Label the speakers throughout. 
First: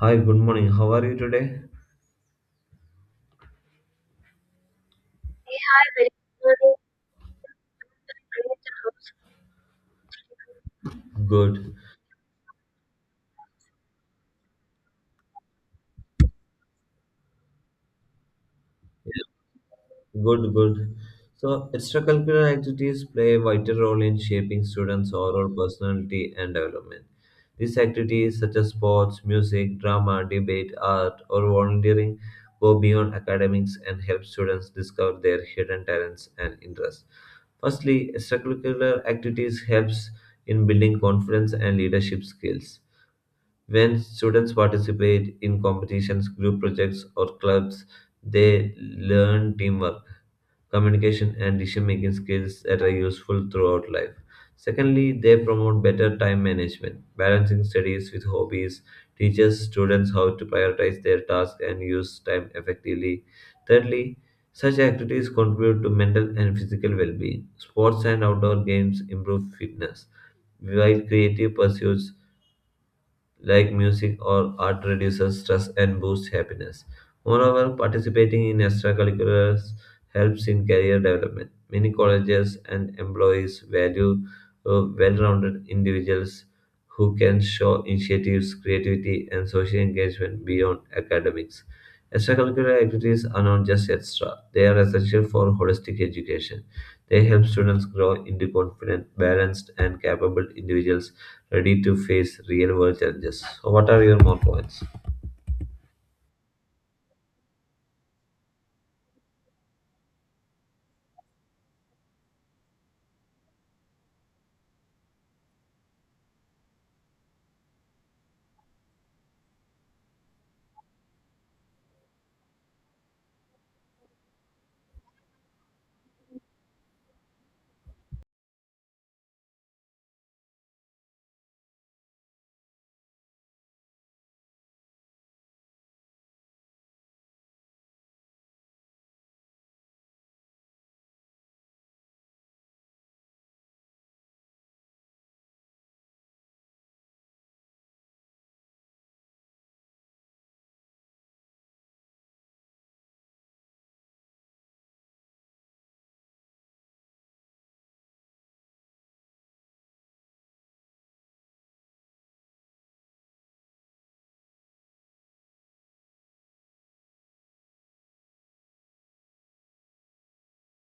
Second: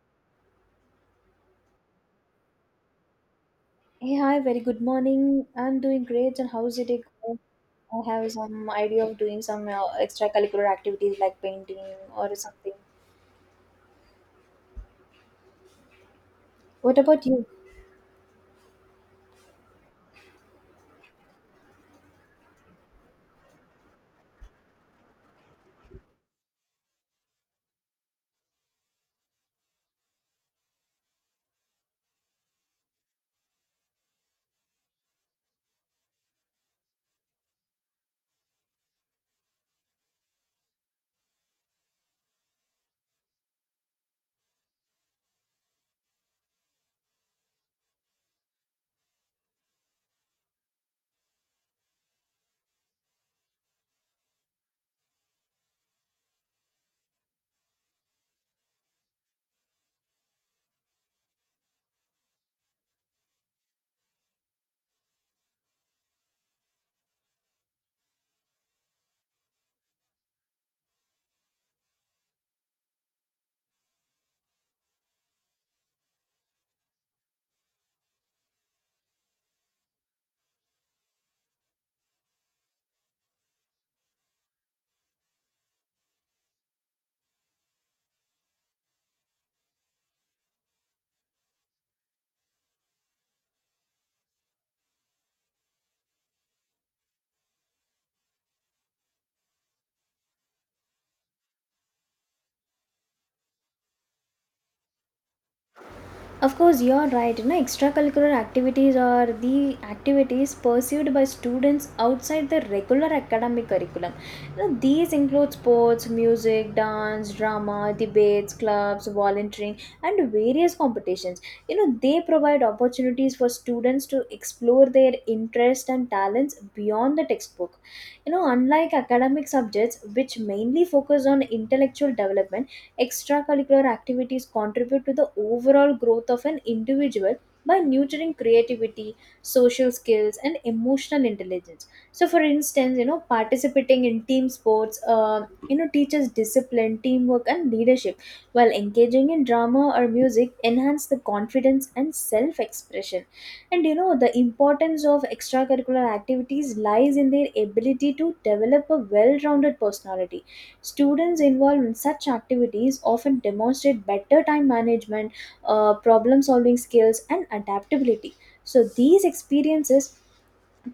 Speaker 1: Hi, good morning. How are you today?
Speaker 2: Hey, hi, very good morning. I'm doing great, and how's it going? I have some idea of doing some extracurricular activities like
Speaker 1: Good,
Speaker 2: painting or something. What about you?
Speaker 1: good. So, extracurricular activities play a vital role in shaping students' overall personality and development. These activities, such as sports, music, drama, debate, art, or volunteering, go beyond academics and help students discover their hidden talents and interests. Firstly, extracurricular activities helps in building confidence and leadership skills. When students participate in competitions, group projects, or clubs, they learn teamwork, communication, and decision making skills that are useful throughout life. Secondly, they promote better time management, balancing studies with hobbies, teaches students how to prioritize their tasks and use time effectively. Thirdly, such activities contribute to mental and physical well being. Sports and outdoor games improve fitness, while creative pursuits like music or art reduces stress and boosts happiness. Moreover, participating in extracurriculars helps in career development. Many colleges and employees value well-rounded individuals who can show initiatives, creativity, and social engagement beyond academics. Extracurricular activities are not just extra, they are essential for holistic education. They help students grow into confident, balanced, and capable individuals ready to face real world challenges. So, what are your more points?
Speaker 2: Of course, you're right. You know, extracurricular activities are the activities pursued by students outside the regular academic curriculum. You know, these include sports, music, dance, drama, debates, clubs, volunteering, and various competitions. You know, they provide opportunities for students to explore their interests and talents beyond the textbook. You know, unlike academic subjects, which mainly focus on intellectual development, extracurricular activities contribute to the overall growth of an individual by nurturing creativity, social skills, and emotional intelligence. So, for instance, you know, participating in team sports, teaches discipline, teamwork, and leadership, while engaging in drama or music enhance the confidence and self-expression. And you know, the importance of extracurricular activities lies in their ability to develop a well-rounded personality. Students involved in such activities often demonstrate better time management, problem solving skills, and adaptability. So, these experiences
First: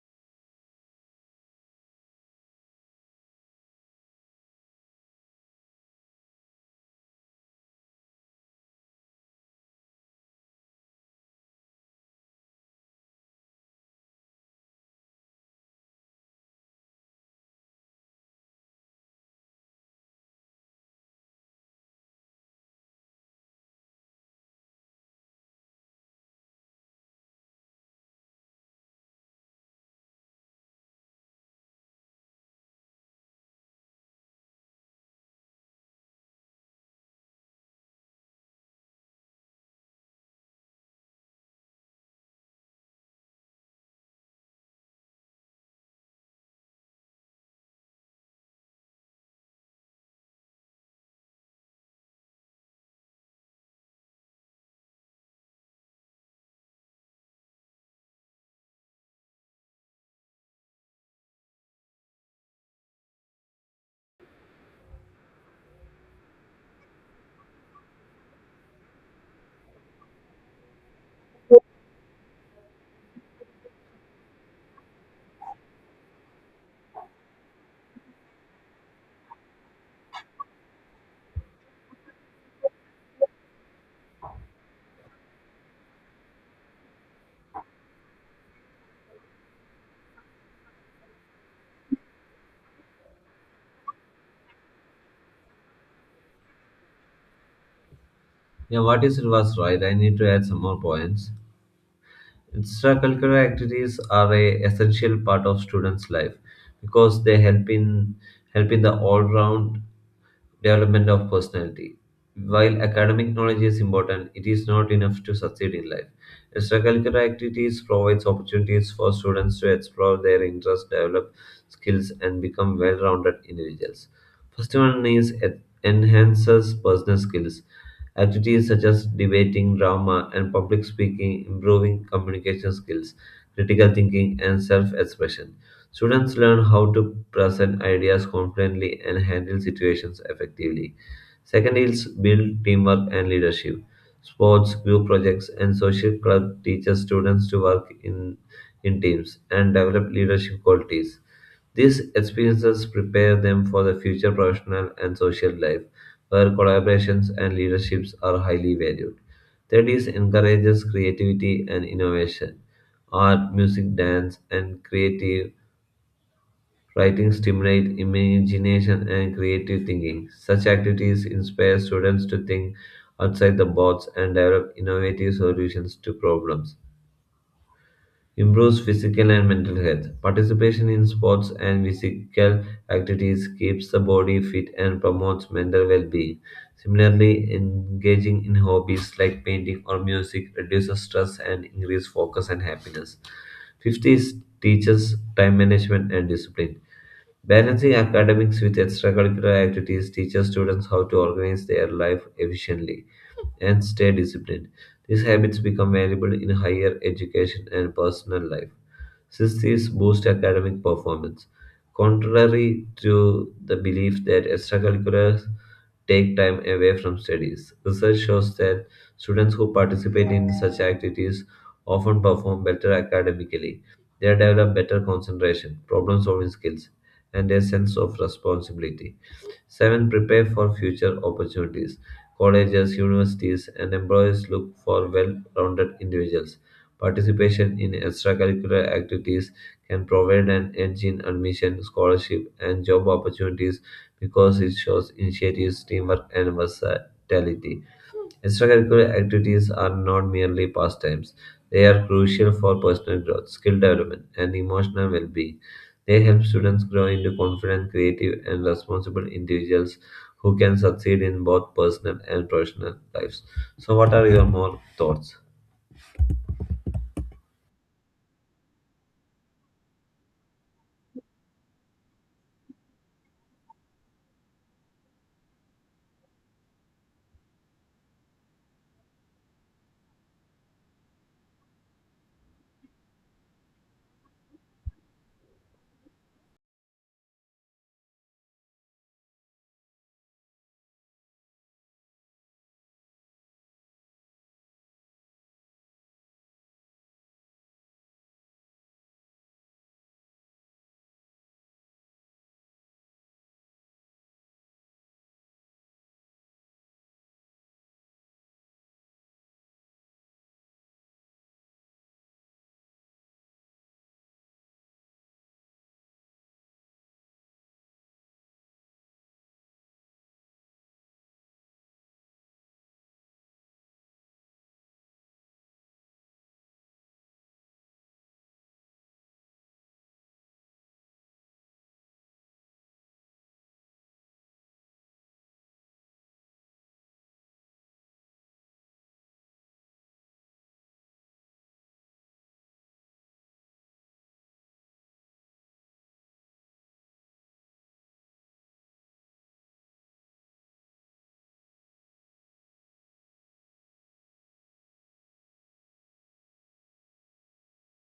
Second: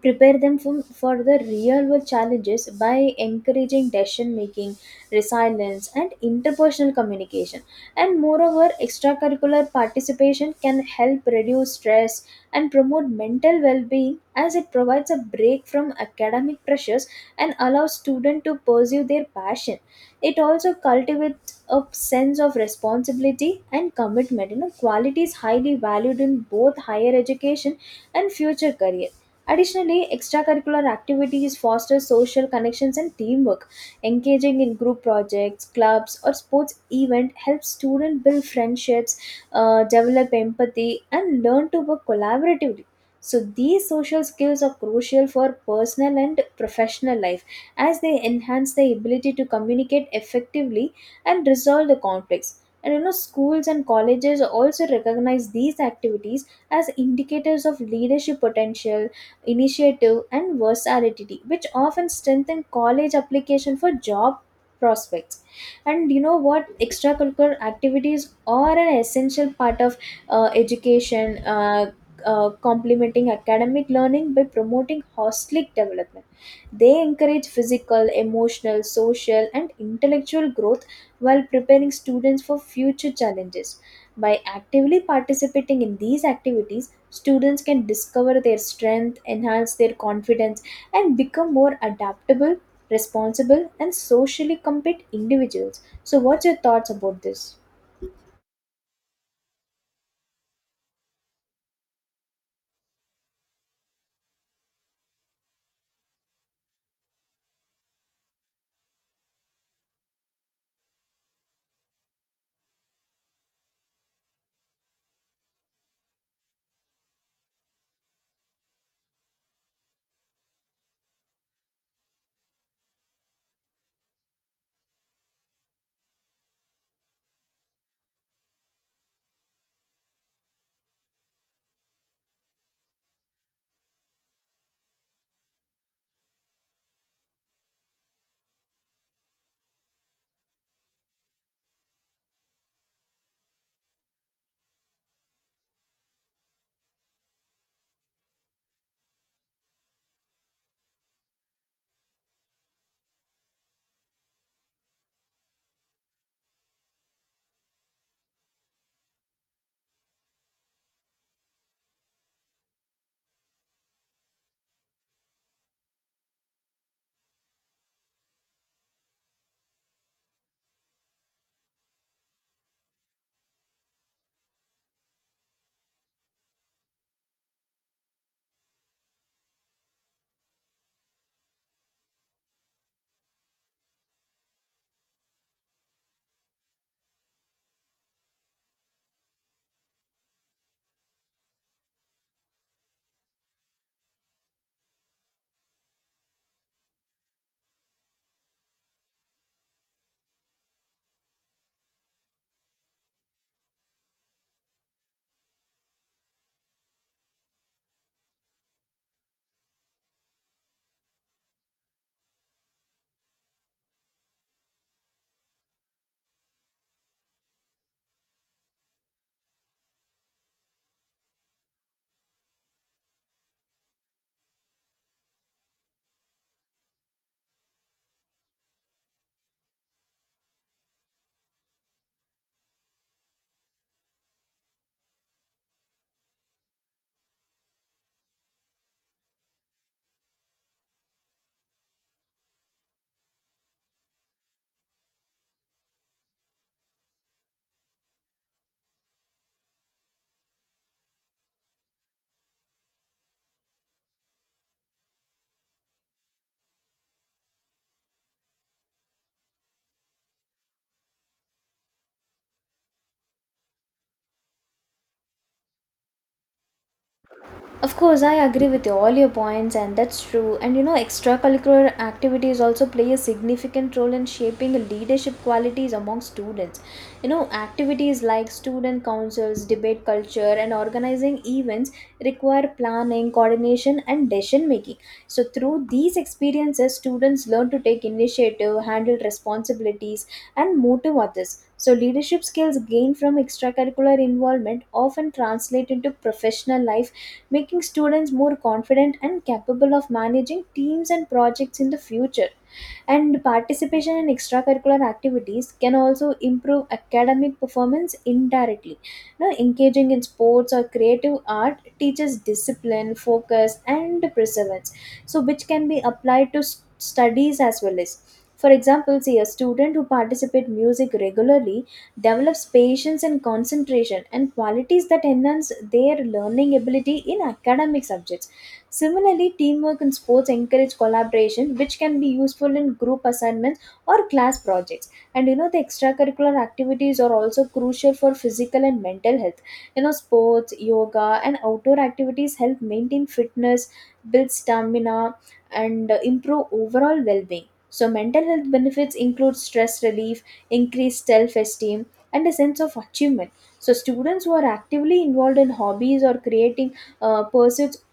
Speaker 2: prepare them from, for the real world challenges by encouraging decision making, resilience, and interpersonal communication. And moreover, extracurricular participation can help reduce stress and promote mental well-being, as it provides a break from academic pressures and allows students to pursue their passion. It also cultivates a sense of responsibility and commitment, you know, qualities highly valued in both higher education and future careers. Additionally, extracurricular activities foster social connections and teamwork. Engaging in group projects, clubs, or sports event helps students build friendships, develop empathy, and learn to work collaboratively. So these social skills are crucial for personal and professional life, as they enhance the ability to communicate effectively and resolve the conflicts. And you know, schools and colleges also recognize these activities as indicators of leadership potential, initiative, and versatility, which often strengthen college application for job prospects. And you know what? Extracurricular activities are an essential part of education. Complementing academic learning by promoting holistic development. They encourage physical, emotional, social, and intellectual growth while preparing students for future challenges. By actively participating in these activities, students can discover their strength, enhance their confidence, and become more adaptable, responsible, and socially competent individuals. So, what's your thoughts about this?
Speaker 1: Yeah, what is it was right? I need to add some more points. Extracurricular activities are a essential part of students' life because they help in the all-round development of personality. While academic knowledge is important, it is not enough to succeed in life. Extracurricular activities provides opportunities for students to explore their interests, develop skills, and become well-rounded individuals. First one is enhances personal skills. Activities such as debating, drama, and public speaking, improving communication skills, critical thinking, and self expression. Students learn how to present ideas confidently and handle situations effectively. Second is build teamwork and leadership. Sports, group projects, and social club teaches students to work in teams and develop leadership qualities. These experiences prepare them for the future professional and social life, where collaborations and leaderships are highly valued. Studies encourages creativity and innovation. Art, music, dance, and creative writing stimulate imagination and creative thinking. Such activities inspire students to think outside the box and develop innovative solutions to problems. Improves physical and mental health. Participation in sports and physical activities keeps the body fit and promotes mental well being. Similarly, engaging in hobbies like painting or music reduces stress and increases focus and happiness. 50 is teaches time management and discipline. Balancing academics with extracurricular activities teaches students how to organize their life efficiently and stay disciplined. These habits become valuable in higher education and personal life. Since these boost academic performance, contrary to the belief that extracurriculars take time away from studies, research shows that students who participate in such activities often perform better academically. They develop better concentration, problem solving skills, and a sense of responsibility. Seven, prepare for future opportunities. Colleges, universities, and employers look for well rounded individuals. Participation in extracurricular activities can provide an edge in admission, scholarship, and job opportunities because it shows initiatives, teamwork, and versatility. Extracurricular activities are not merely pastimes, they are crucial for personal growth, skill development, and emotional well being. They help students grow into confident, creative, and responsible individuals who can succeed in both personal and professional lives. So, what are your more thoughts?
Speaker 2: Of course, I agree with you, all your points, and that's true. And you know, extracurricular activities also play a significant role in shaping leadership qualities among students. You know, activities like student councils, debate culture, and organizing events require planning, coordination, and decision making. So, through these experiences, students learn to take initiative, handle responsibilities, and motivate others. So, leadership skills gained from extracurricular involvement often translate into professional life, making students more confident and capable of managing teams and projects in the future. And participation in extracurricular activities can also improve academic performance indirectly. Now, engaging in sports or creative art teaches discipline, focus, and perseverance, so which can be applied to studies as well as. For example, see a student who participate music regularly develops patience and concentration, and qualities that enhance their learning ability in academic subjects. Similarly, teamwork in sports encourage collaboration, which can be useful in group assignments or class projects. And you know, the extracurricular activities are also crucial for physical and mental health. You know, sports, yoga, and outdoor activities help maintain fitness, build stamina, and improve overall well being. So, mental health benefits include stress relief, increased self esteem, and a sense of achievement. So students who are actively involved in hobbies or creating pursuits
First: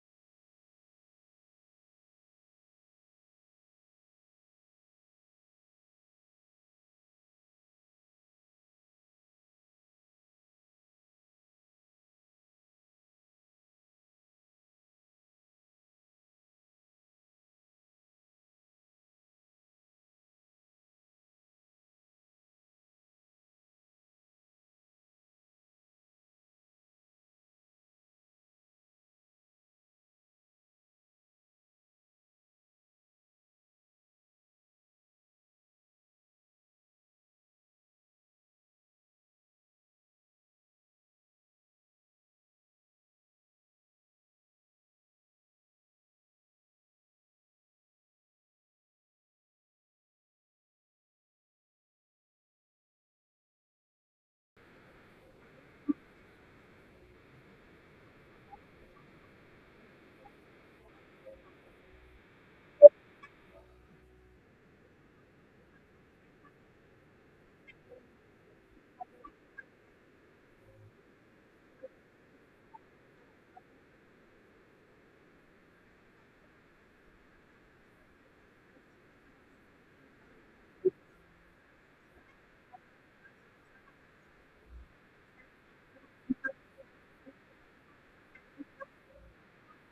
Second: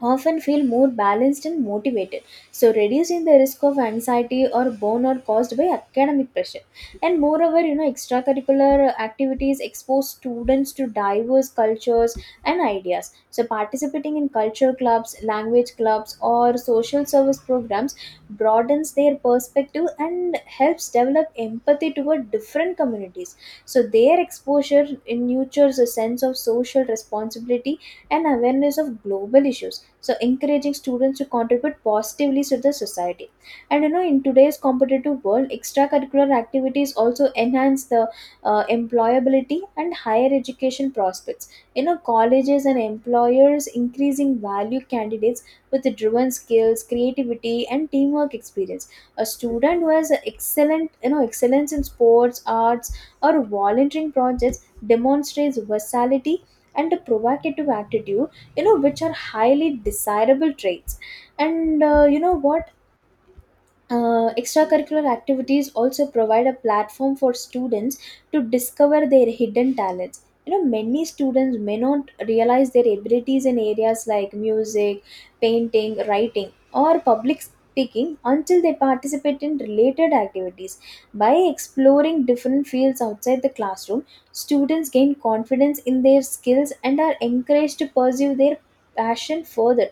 Speaker 2: often feel more balanced and motivated, so reducing the risk of anxiety or burnout caused by academic pressure. And moreover, you know, extracurricular activities expose students to diverse cultures and ideas. So, participating in culture clubs, language clubs, or social service programs broadens their perspective and helps develop empathy toward different communities. So, their exposure nurtures a sense of social responsibility and awareness of global issues, so encouraging students to contribute positively to the society. And you know, in today's competitive world, extracurricular activities also enhance the employability and higher education prospects. You know, colleges and employers increasing value candidates with the driven skills, creativity, and teamwork experience. A student who has excellent, you know, excellence in sports, arts, or volunteering projects demonstrates versatility and a provocative attitude, you know, which are highly desirable traits. And you know what, extracurricular activities also provide a platform for students to discover their hidden talents. You know, many students may not realize their abilities in areas like music, painting, writing, or public speaking until they participate in related activities. By exploring different fields outside the classroom, students gain confidence in their skills and are encouraged to pursue their passion further.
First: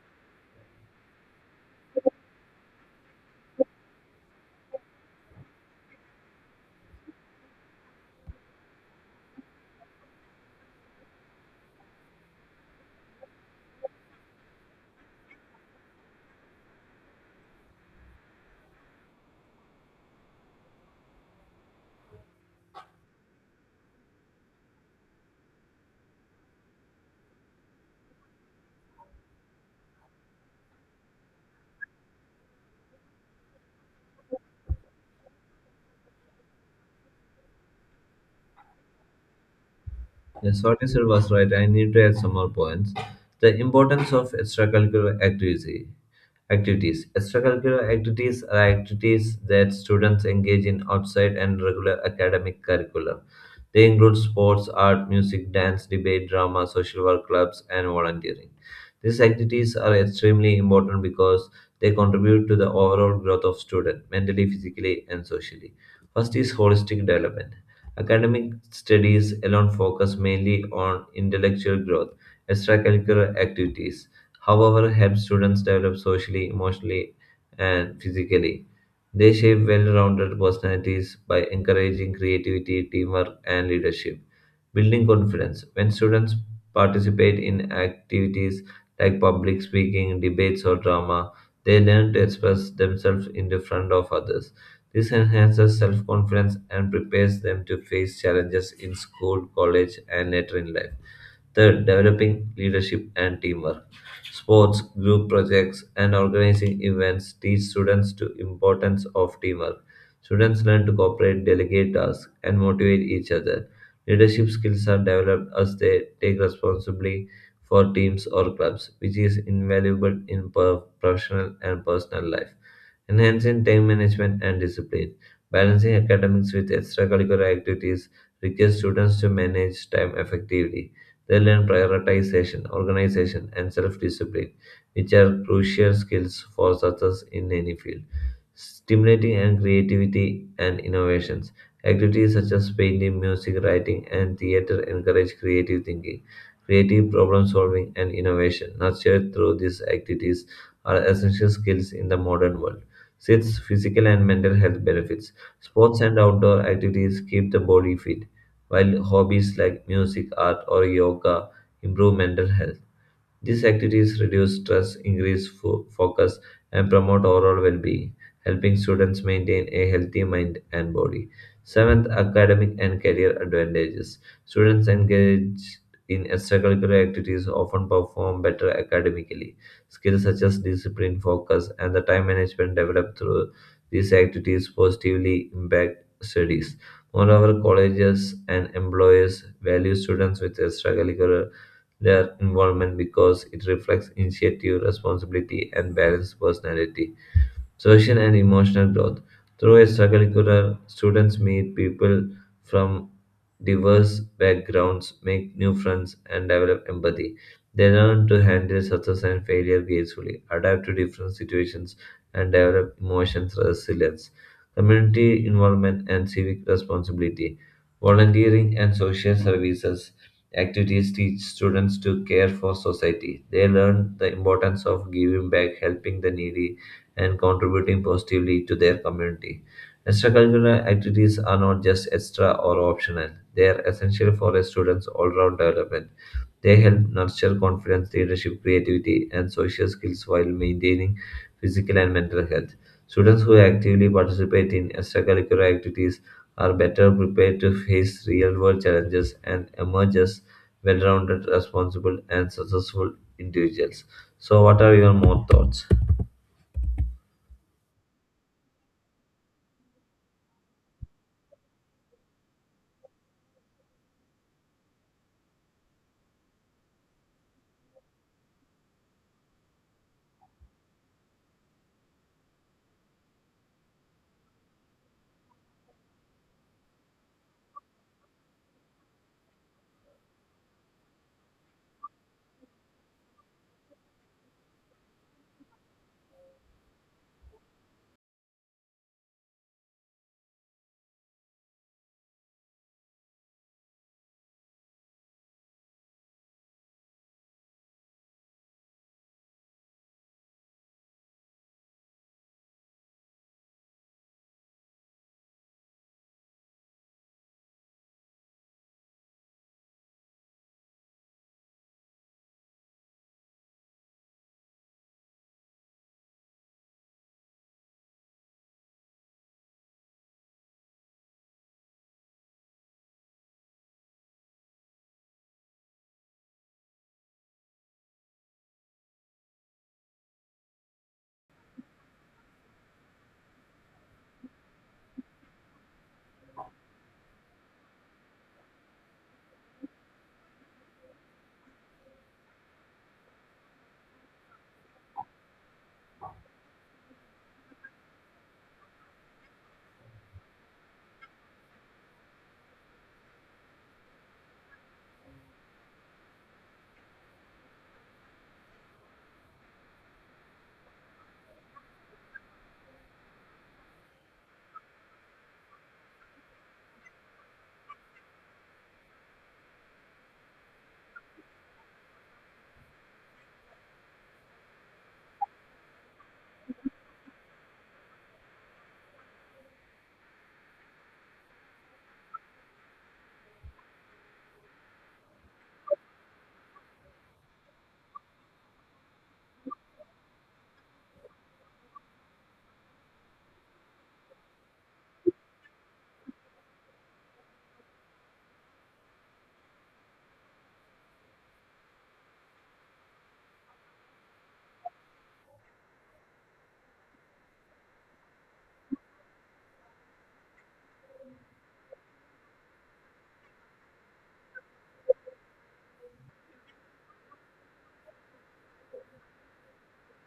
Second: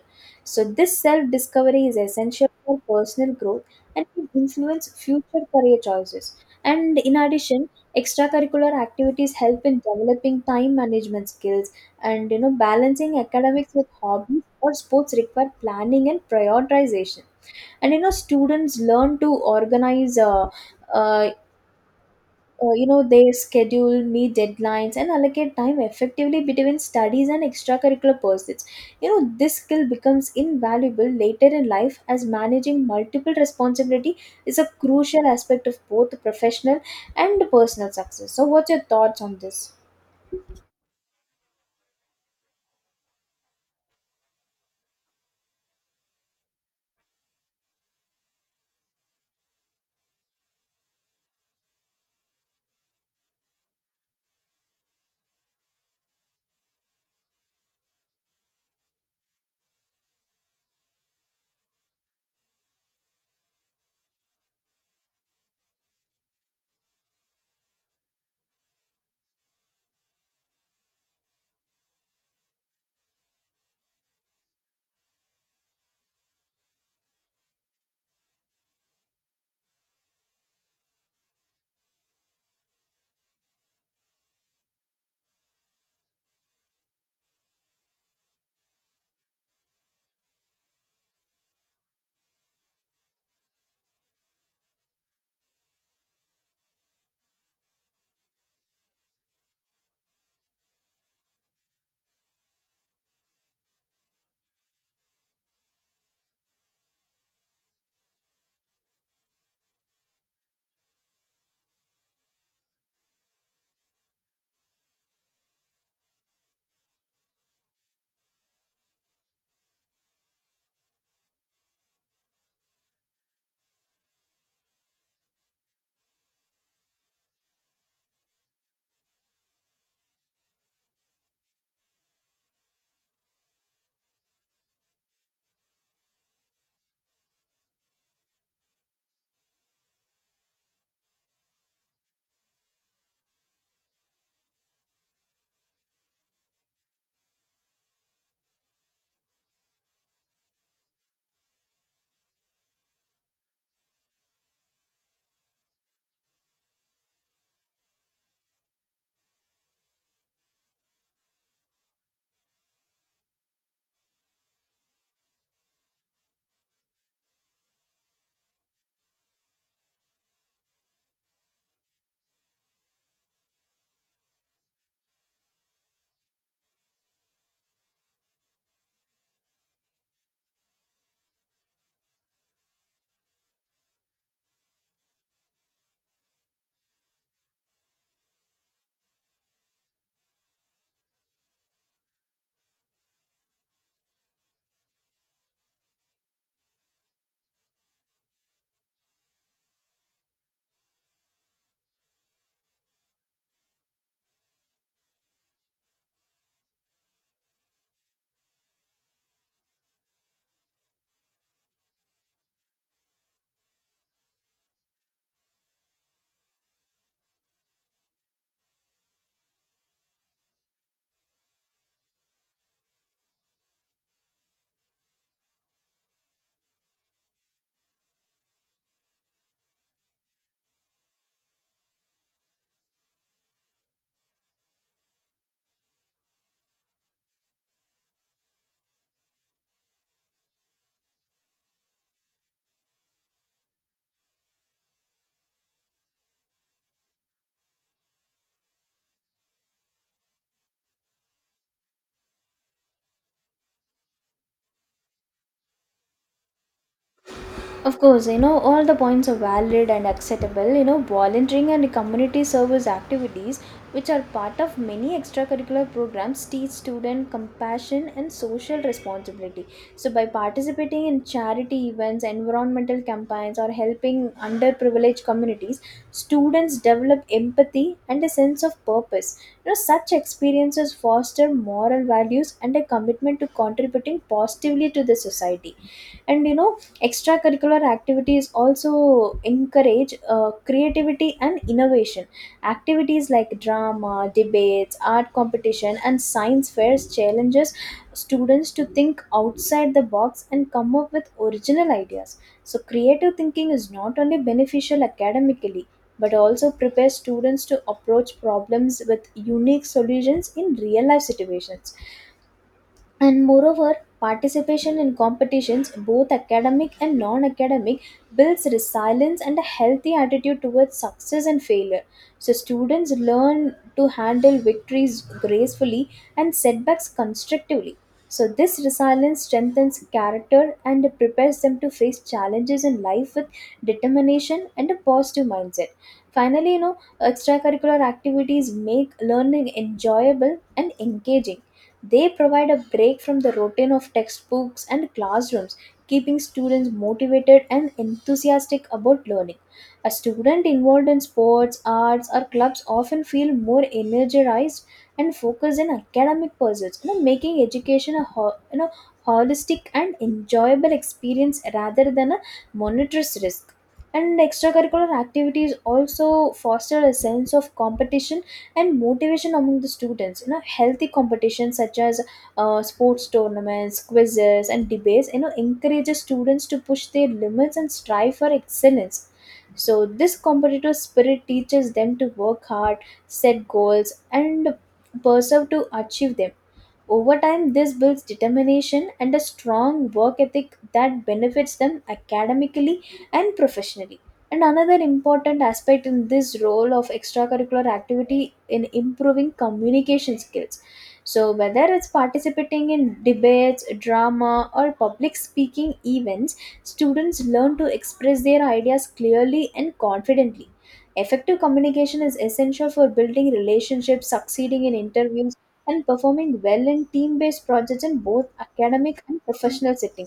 Speaker 2: So this self discovery is essential for personal growth and can influence future career choices. And in addition, extracurricular activities help in developing time management skills. And you know, balancing academics with hobbies or sports require planning and prioritization. And you know, students learn to organize, uh, you know, they schedule, meet deadlines, and allocate time effectively between studies and extracurricular pursuits. You know, this skill becomes invaluable later in life, as managing multiple responsibility is a crucial aspect of both professional and personal success. So what's your thoughts on this?
Speaker 1: Yes, what you said was right. I need to add some more points. The importance of extracurricular activity. Activities. Extracurricular activities are activities that students engage in outside and regular academic curriculum. They include sports, art, music, dance, debate, drama, social work clubs, and volunteering. These activities are extremely important because they contribute to the overall growth of student mentally, physically, and socially. First is holistic development. Academic studies alone focus mainly on intellectual growth. Extracurricular activities, however, help students develop socially, emotionally, and physically. They shape well rounded personalities by encouraging creativity, teamwork, and leadership. Building confidence. When students participate in activities like public speaking, debates, or drama, they learn to express themselves in the front of others. This enhances self confidence and prepares them to face challenges in school, college, and later in life. Third, developing leadership and teamwork. Sports, group projects, and organizing events teach students the importance of teamwork. Students learn to cooperate, delegate tasks, and motivate each other. Leadership skills are developed as they take responsibility for teams or clubs, which is invaluable in professional and personal life. Enhancing time management and discipline. Balancing academics with extracurricular activities requires students to manage time effectively they learn prioritization, organization, and self discipline, which are crucial skills for success in any field. Stimulating and creativity and innovations. Activities such as painting, music, writing, and theater encourage creative thinking, creative problem solving, and innovation. Nurtured through these activities are essential skills in the modern world. Six physical and mental health benefits. Sports and outdoor activities keep the body fit while hobbies like music, art, or yoga improve mental health. These activities reduce stress, increase focus, and promote overall well being, helping students maintain a healthy mind and body. Seventh, academic and career advantages. Students engaged in extracurricular activities often perform better academically. Skills such as discipline, focus, and the time management developed through these activities positively impact studies. Moreover, colleges and employers value students with extracurricular their environment because it reflects initiative, responsibility, and balanced personality. Social and emotional growth. Through extracurricular, students meet people from diverse backgrounds, make new friends, and develop empathy. They learn to handle success and failure gracefully, adapt to different situations, and develop emotional resilience. Community involvement and civic responsibility. Volunteering and social services activities teach students to care for society. They learn the importance of giving back, helping the needy, and contributing positively to their community. Extracurricular activities are not just extra or optional, they are essential for a student's all round development. They help nurture confidence, leadership, creativity, and social skills while maintaining physical and mental health. Students who actively participate in extracurricular activities are better prepared to face real world challenges and emerge as well rounded, responsible, and successful individuals. So, what are your more thoughts?
Speaker 2: Of course, you know, all the points are valid and acceptable. You know, volunteering and community service activities, which are part of many extracurricular programs, teach students compassion and social responsibility. So, by participating in charity events, environmental campaigns, or helping underprivileged communities, students develop empathy and a sense of purpose. You know, such experiences foster moral values and a commitment to contributing positively to the society. And, you know, extracurricular activities also encourage creativity and innovation. Activities like drama, debates, art competition, and science fairs challenges students to think outside the box and come up with original ideas. So creative thinking is not only beneficial academically, but also prepares students to approach problems with unique solutions in real life situations. And moreover, participation in competitions, both academic and non-academic, builds resilience and a healthy attitude towards success and failure. So students learn to handle victories gracefully and setbacks constructively. So this resilience strengthens character and prepares them to face challenges in life with determination and a positive mindset. Finally, you know, extracurricular activities make learning enjoyable and engaging. They provide a break from the routine of textbooks and classrooms, keeping students motivated and enthusiastic about learning. A student involved in sports, arts, or clubs often feel more energized and focused in academic pursuits, you know, making education a you know, holistic and enjoyable experience rather than a monotonous risk. And extracurricular activities also foster a sense of competition and motivation among the students. You know, healthy competitions such as sports tournaments, quizzes, and debates, you know, encourages students to push their limits and strive for excellence. So this competitive spirit teaches them to work hard, set goals, and pursue to achieve them. Over time, this builds determination and a strong work ethic that benefits them academically and professionally. And another important aspect in this role of extracurricular activity in improving communication skills. So, whether it's participating in debates, drama, or public speaking events, students learn to express their ideas clearly and confidently. Effective communication is essential for building relationships, succeeding in interviews, and performing well in team-based projects in both academic and professional setting.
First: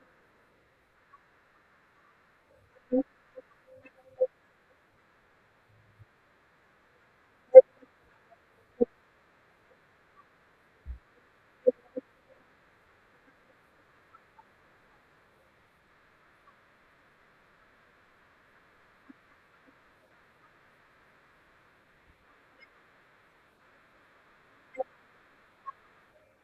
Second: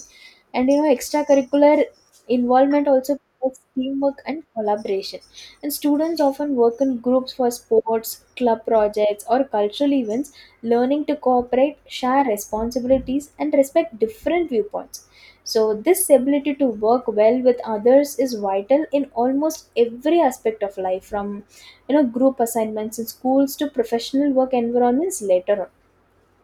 Speaker 2: And you know, extracurricular involvement also promotes teamwork and collaboration. And students often work in groups for sports, club projects, or cultural events, learning to cooperate, share responsibilities, and respect different viewpoints. So, this ability to work well with others is vital in almost every aspect of life, from, you know, group assignments in schools to professional work environments later on.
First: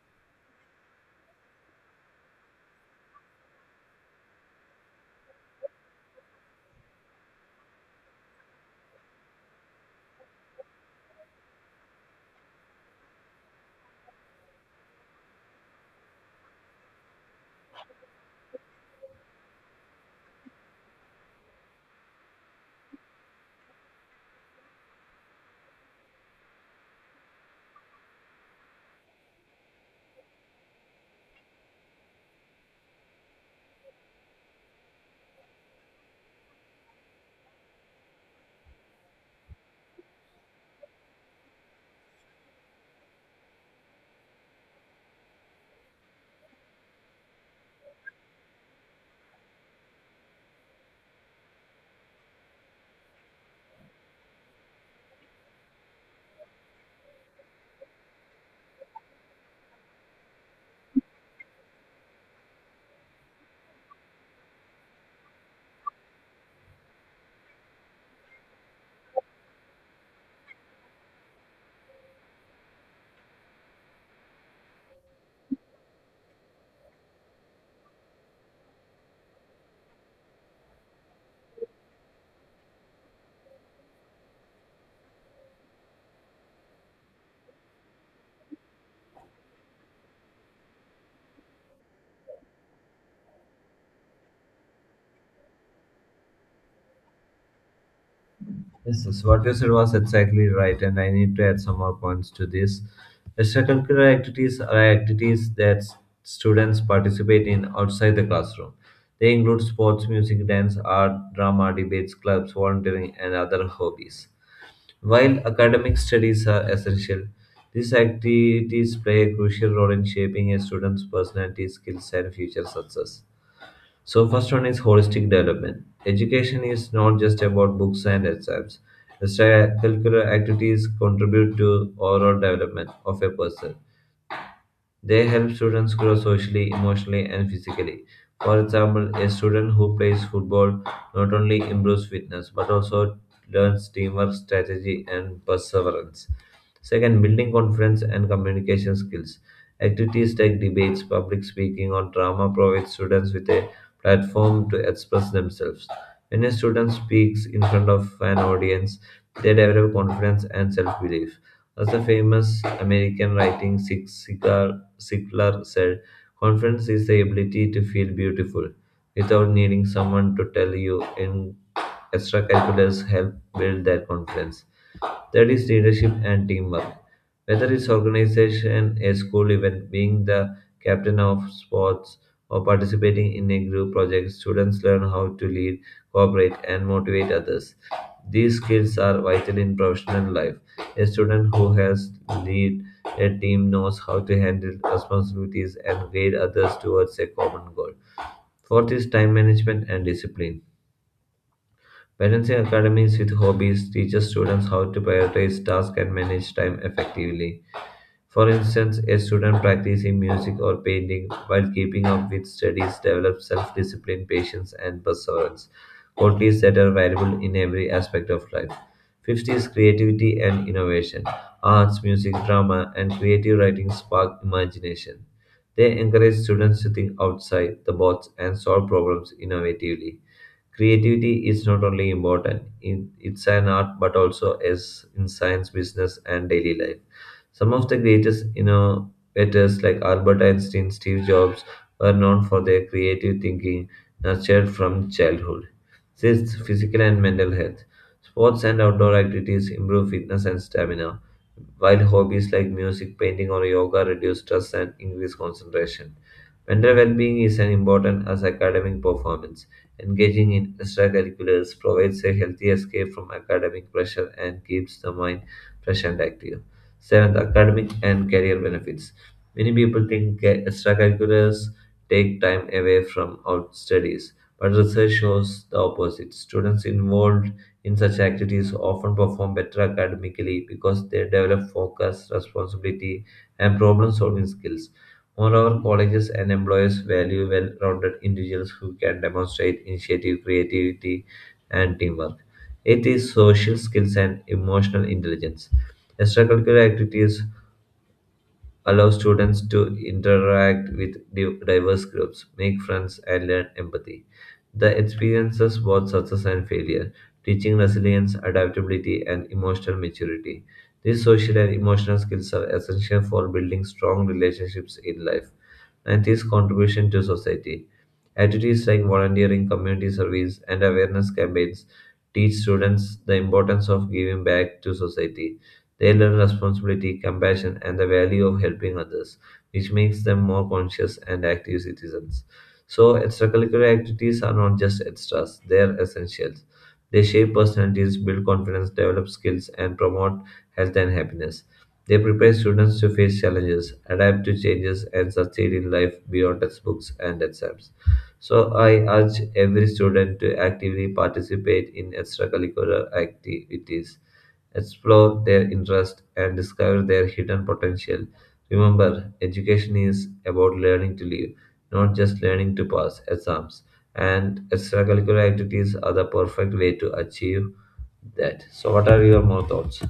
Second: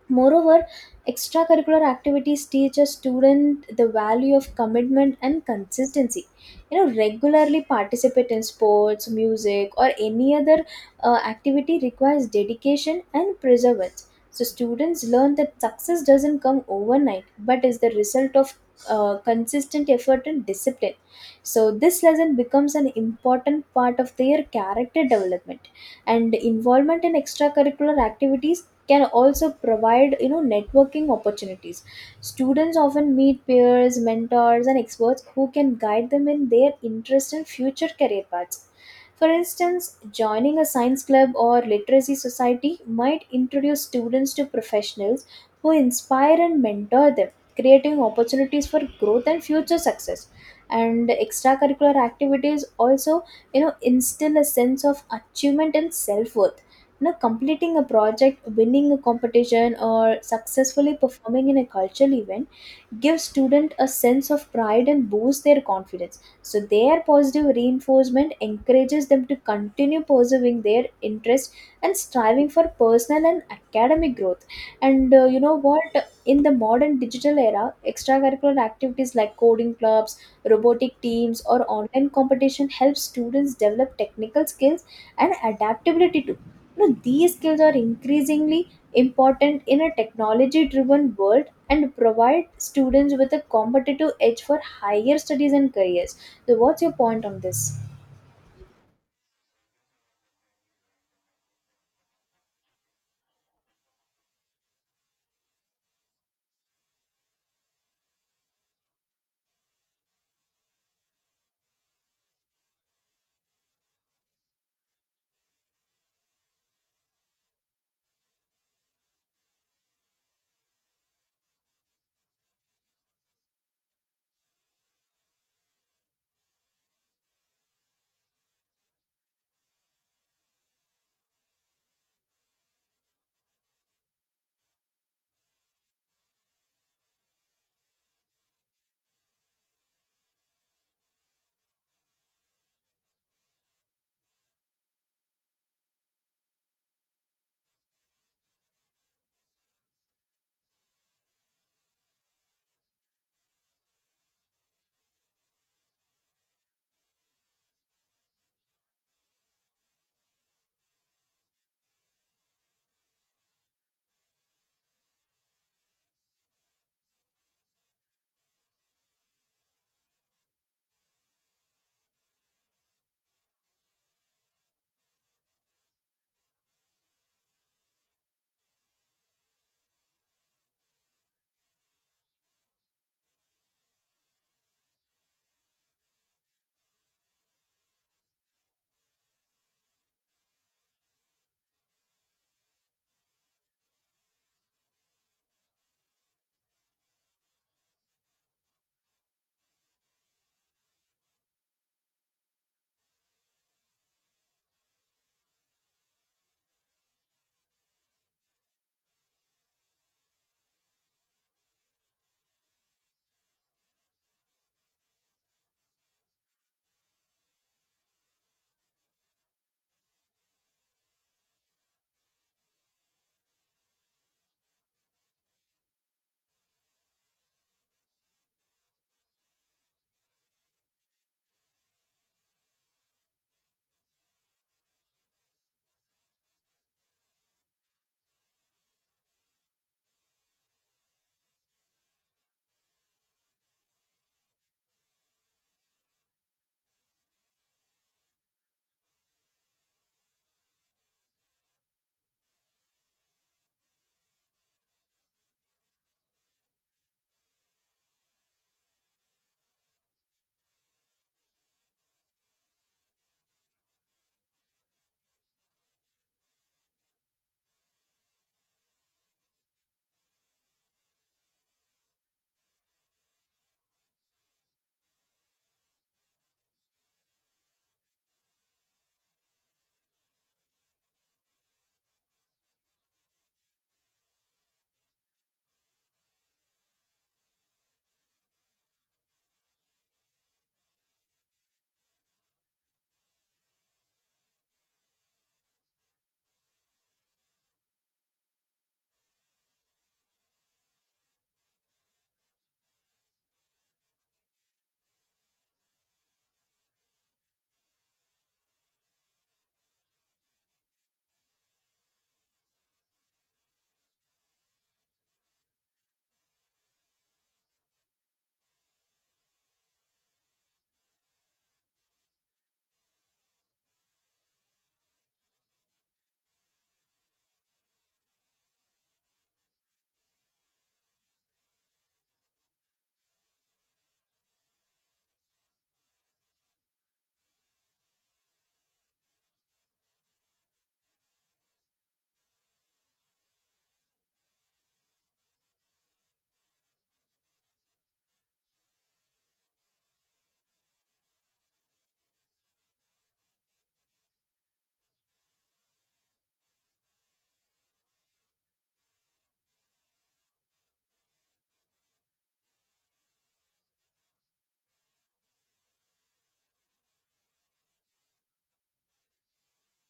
Speaker 2: Moreover, extracurricular activities teach a student the value of commitment and consistency. You know, regularly participate in sports, music, or any other activity requires dedication and perseverance. So, students learn that success doesn't come overnight, but is the result of consistent effort and discipline. So, this lesson becomes an important part of their character development. And involvement in extracurricular activities can also provide, you know, networking opportunities. Students often meet peers, mentors, and experts who can guide them in their interest and future career paths. For instance, joining a science club or literacy society might introduce students to professionals who inspire and mentor them, creating opportunities for growth and future success. And extracurricular activities also, you know, instill a sense of achievement and self-worth. Now, completing a project, winning a competition, or successfully performing in a cultural event gives students a sense of pride and boosts their confidence. So, their positive reinforcement encourages them to continue pursuing their interest and striving for personal and academic growth. And you know what? In the modern digital era, extracurricular activities like coding clubs, robotic teams, or online competition help students develop technical skills and adaptability too. Now, these skills are increasingly important in a technology driven world and provide students with a competitive edge for higher studies and careers. So, what's your point on this?
Speaker 1: Yes, what you said was exactly right, and I need to add some more points to this. Extracurricular activities are activities that students participate in outside the classroom. They include sports, music, dance, art, drama, debates, clubs, volunteering, and other hobbies. While academic studies are essential, these activities play a crucial role in shaping a student's personality, skills, and future success. So, first one is holistic development. Education is not just about books and exams. Extracurricular activities contribute to overall development of a person. They help students grow socially, emotionally, and physically. For example, a student who plays football not only improves fitness but also learns teamwork, strategy, and perseverance. Second, building confidence and communication skills. Activities like debates, public speaking, or drama provide students with a platform to express themselves. When a student speaks in front of an audience, they develop confidence and self belief. As the famous American writing Sigal Siklar said, confidence is the ability to feel beautiful without needing someone to tell you, and extracurriculars help build that confidence. That is leadership and teamwork. Whether it's organization, a school event, being the captain of sports, or participating in a group project, students learn how to lead, cooperate, and motivate others. These skills are vital in professional life. A student who has lead a team knows how to handle responsibilities and guide others towards a common goal. Fourth is time management and discipline. Balancing academics with hobbies teaches students how to prioritize tasks and manage time effectively. For instance, a student practicing music or painting while keeping up with studies develops self discipline, patience, and perseverance, qualities that are valuable in every aspect of life. Fifth is creativity and innovation. Arts, music, drama, and creative writing spark imagination. They encourage students to think outside the box and solve problems innovatively. Creativity is not only important, in, it's an art, but also as in science, business, and daily life. Some of the greatest innovators like Albert Einstein, Steve Jobs were known for their creative thinking nurtured from childhood. Sixth, physical and mental health. Sports and outdoor activities improve fitness and stamina, while hobbies like music, painting, or yoga reduce stress and increase concentration. Mental well being is as important as academic performance. Engaging in extracurriculars provides a healthy escape from academic pressure and keeps the mind fresh and active. Seventh, academic and career benefits. Many people think extracurriculars take time away from out studies, but research shows the opposite. Students involved in such activities often perform better academically because they develop focus, responsibility, and problem solving skills. Moreover, colleges and employers value well rounded individuals who can demonstrate initiative, creativity, and teamwork. It is social skills and emotional intelligence. Extracurricular activities allow students to interact with diverse groups, make friends, and learn empathy. The experiences both success and failure, teaching resilience, adaptability, and emotional maturity. These social and emotional skills are essential for building strong relationships in life. And its contribution to society. Activities like volunteering, community service, and awareness campaigns teach students the importance of giving back to society they learn responsibility, compassion, and the value of helping others, which makes them more conscious and active citizens. So, extracurricular activities are not just extras, they are essentials. They shape personalities, build confidence, develop skills, and promote health and happiness. They prepare students to face challenges, adapt to changes, and succeed in life beyond textbooks and exams. So I urge every student to actively participate in extracurricular activities, explore their interest, and discover their hidden potential. Remember, education is about learning to live, not just learning to pass exams. And extracurricular activities are the perfect way to achieve that. So, what are your more thoughts?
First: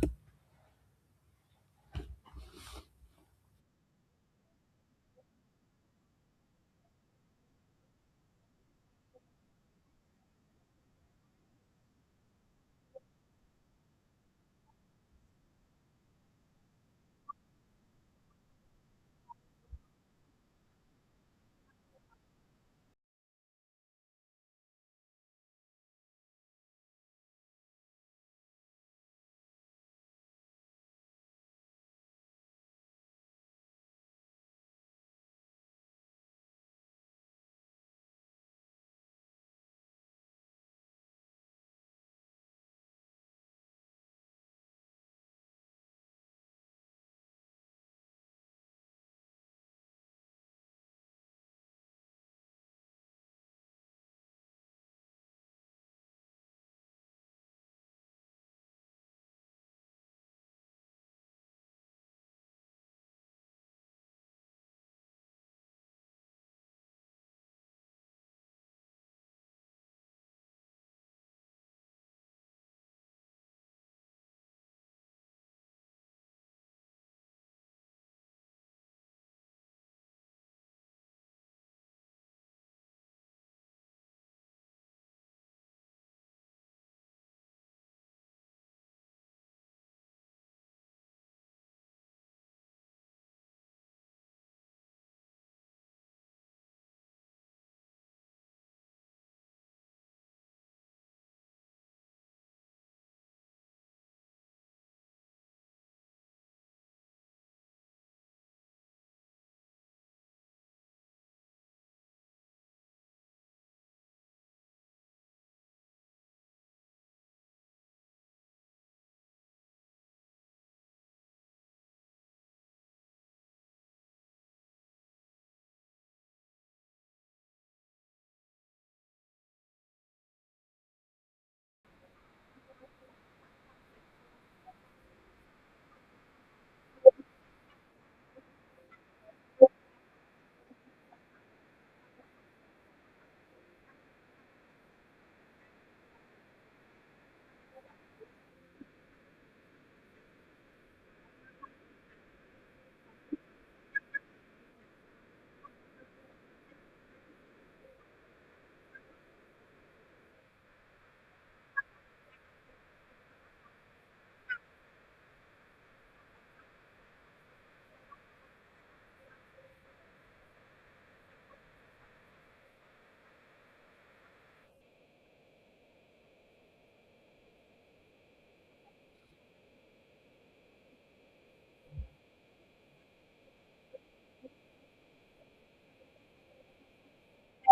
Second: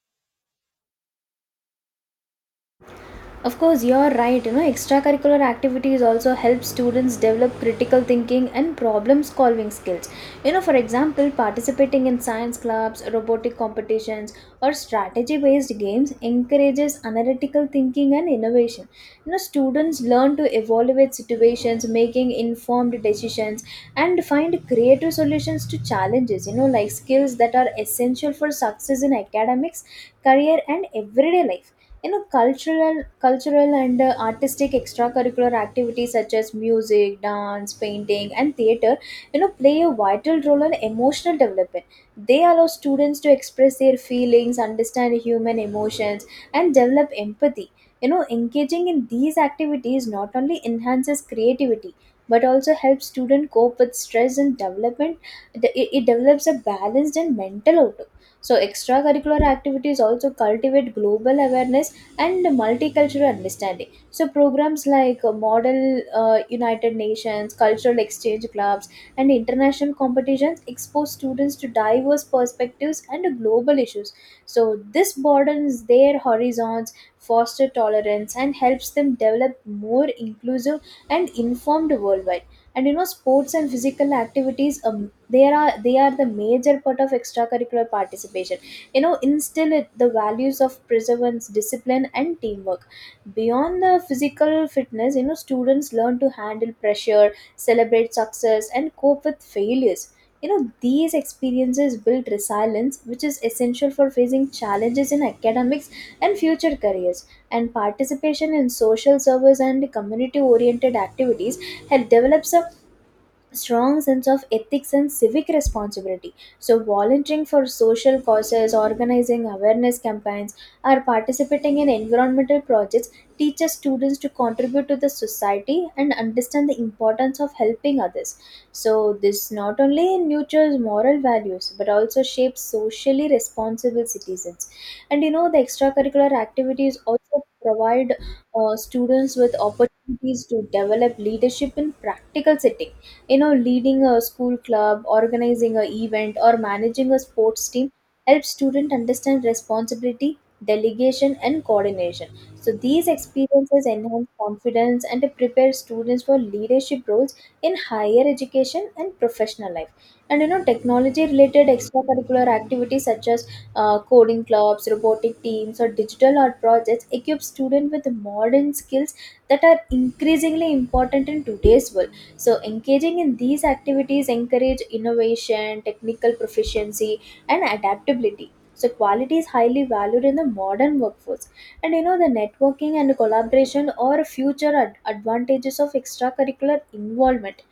Speaker 2: Of course, you're right. You know, extracurricular activities also help students develop critical thinking and problem solving skills. You know, for example, participating in science clubs, robotic competitions, or strategy based games encourages analytical thinking and innovation. You know, students learn to evaluate situations, making informed decisions, and find creative solutions to challenges. You know, like skills that are essential for success in academics, career, and everyday life. You know, cultural and artistic extracurricular activities such as music, dance, painting, and theater, you know, play a vital role in emotional development. They allow students to express their feelings, understand human emotions, and develop empathy. You know, engaging in these activities not only enhances creativity but also helps students cope with stress and development. It develops a balanced and mental outlook. So, extracurricular activities also cultivate global awareness and multicultural understanding. So, programs like Model United Nations, cultural exchange clubs, and international competitions expose students to diverse perspectives and global issues. So, this broadens their horizons, foster tolerance, and helps them develop more inclusive and informed worldwide. And you know, sports and physical activities, they are the major part of extracurricular participation. You know, instill it, the values of perseverance, discipline, and teamwork beyond the physical fitness. You know, students learn to handle pressure, celebrate success, and cope with failures. You know, these experiences build resilience, which is essential for facing challenges in academics and future careers. And participation in social service and community oriented activities help develop some strong sense of ethics and civic responsibility. So, volunteering for social causes, organizing awareness campaigns, or participating in environmental projects teaches students to contribute to the society and understand the importance of helping others. So, this not only nurtures moral values but also shapes socially responsible citizens. And you know, the extracurricular activities also provide students with opportunities to develop leadership in practical settings. You know, leading a school club, organizing a event, or managing a sports team helps student understand responsibility, delegation, and coordination. So, these experiences enhance confidence and prepare students for leadership roles in higher education and professional life. And you know, technology related extracurricular activities such as coding clubs, robotic teams, or digital art projects equip students with modern skills that are increasingly important in today's world. So, engaging in these activities encourage innovation, technical proficiency, and adaptability. So, quality is highly valued in the modern workforce. And you know, the networking and collaboration are future advantages of extracurricular involvement.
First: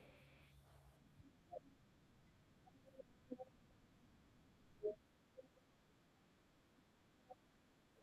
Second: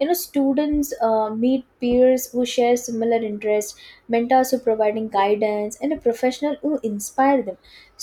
Speaker 2: You know, students meet peers who share similar interests, mentors who providing guidance, and a professional who inspire them.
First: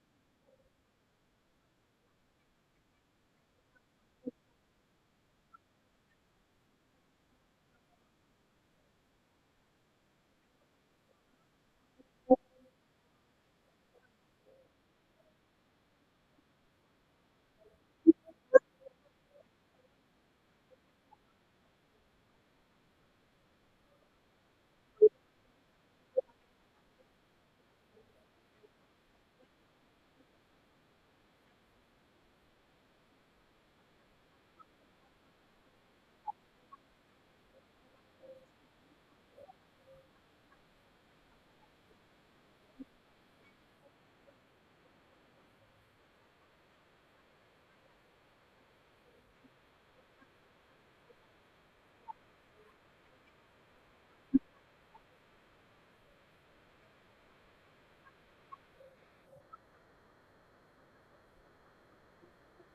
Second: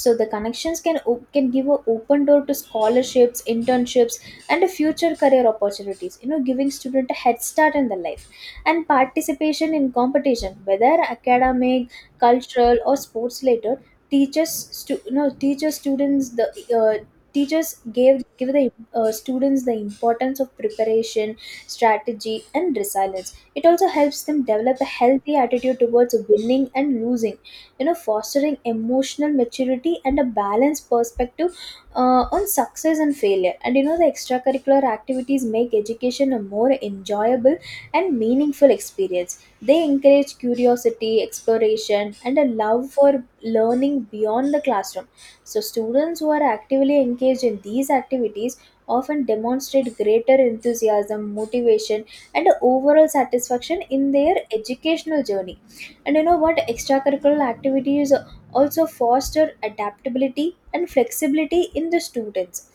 Speaker 2: So, the connections can give an open door to scholarships, internships, and a future career opportunities, you know, giving student a head start in the life. And participation in competition, whether academic, cultural, or sports later, teaches you know, teaches students the uh, teachers gave give the students the importance of preparation, strategy, and resilience. It also helps them develop a healthy attitude towards winning and losing, you know, fostering emotional maturity and a balanced perspective on success and failure. And you know, the extracurricular activities make education a more enjoyable and meaningful experience. They encourage curiosity, exploration, and a love for learning beyond the classroom. So, students who are actively engaged in these activities often demonstrate greater enthusiasm, motivation, and overall satisfaction in their educational journey. And you know what? Extracurricular activities also foster adaptability and flexibility in the students.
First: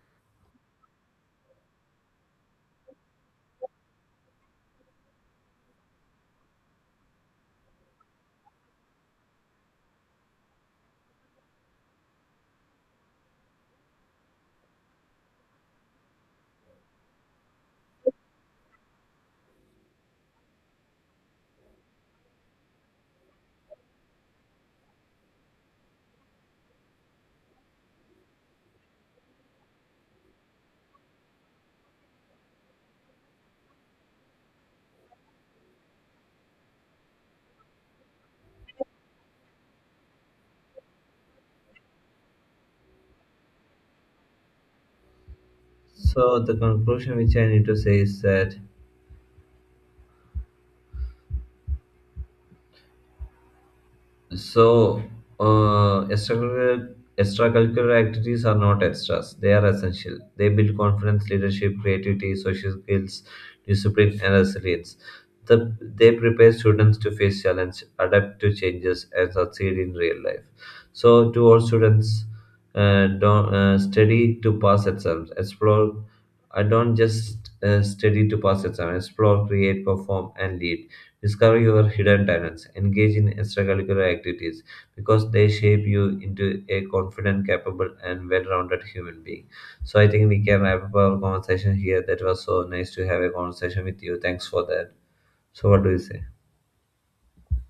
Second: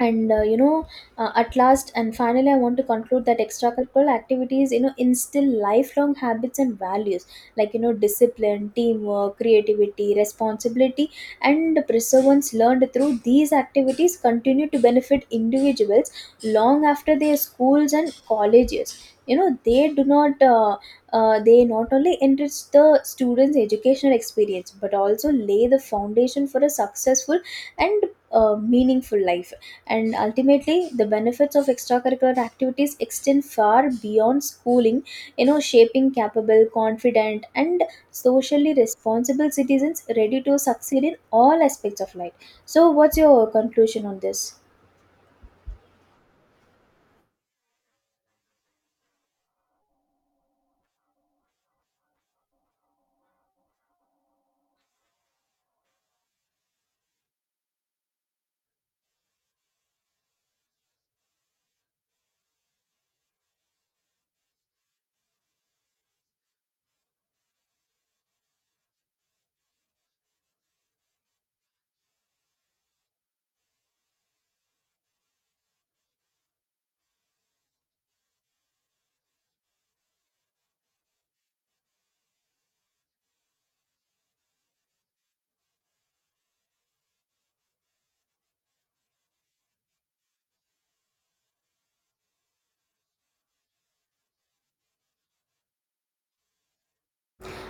Speaker 2: And you know, at last and finally, I want to conclude that extracurricular activities, you know, instill lifelong habits and values like, you know, discipline, teamwork, creativity, responsibility, and the perseverance learned through these activities continue to benefit individuals long after their schools and colleges. You know, they do not they not only enrich the students educational experience but also lay the foundation for a successful and meaningful life. And ultimately, the benefits of extracurricular activities extend far beyond schooling, you know, shaping capable, confident, and socially responsible citizens ready to succeed in all aspects of life. So, what's your conclusion on this?
Speaker 1: So, the conclusion which I need to say is that So, extracurricular activities are not extras, they are essential. They build confidence, leadership, creativity, social skills, discipline, and resilience. They prepare students to face challenge, adapt to changes, and succeed in real life. So, to all students, don't study to pass exams, explore. I don't just study to pass exams, explore, create, perform, and lead. Discover your hidden talents, engage in extracurricular activities because they shape you into a confident, capable, and well rounded human being. So, I think we can wrap up our conversation here. That was so nice to have a conversation with you. Thanks for that. So, what do you say?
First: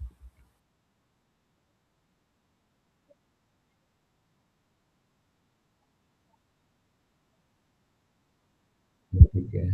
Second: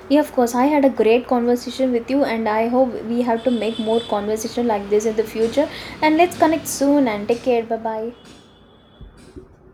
Speaker 2: Yeah, of course. I had a great conversation with you, and I hope we have to make more conversation like this in the future. And let's connect soon. And take care. Bye bye.
Speaker 1: Okay.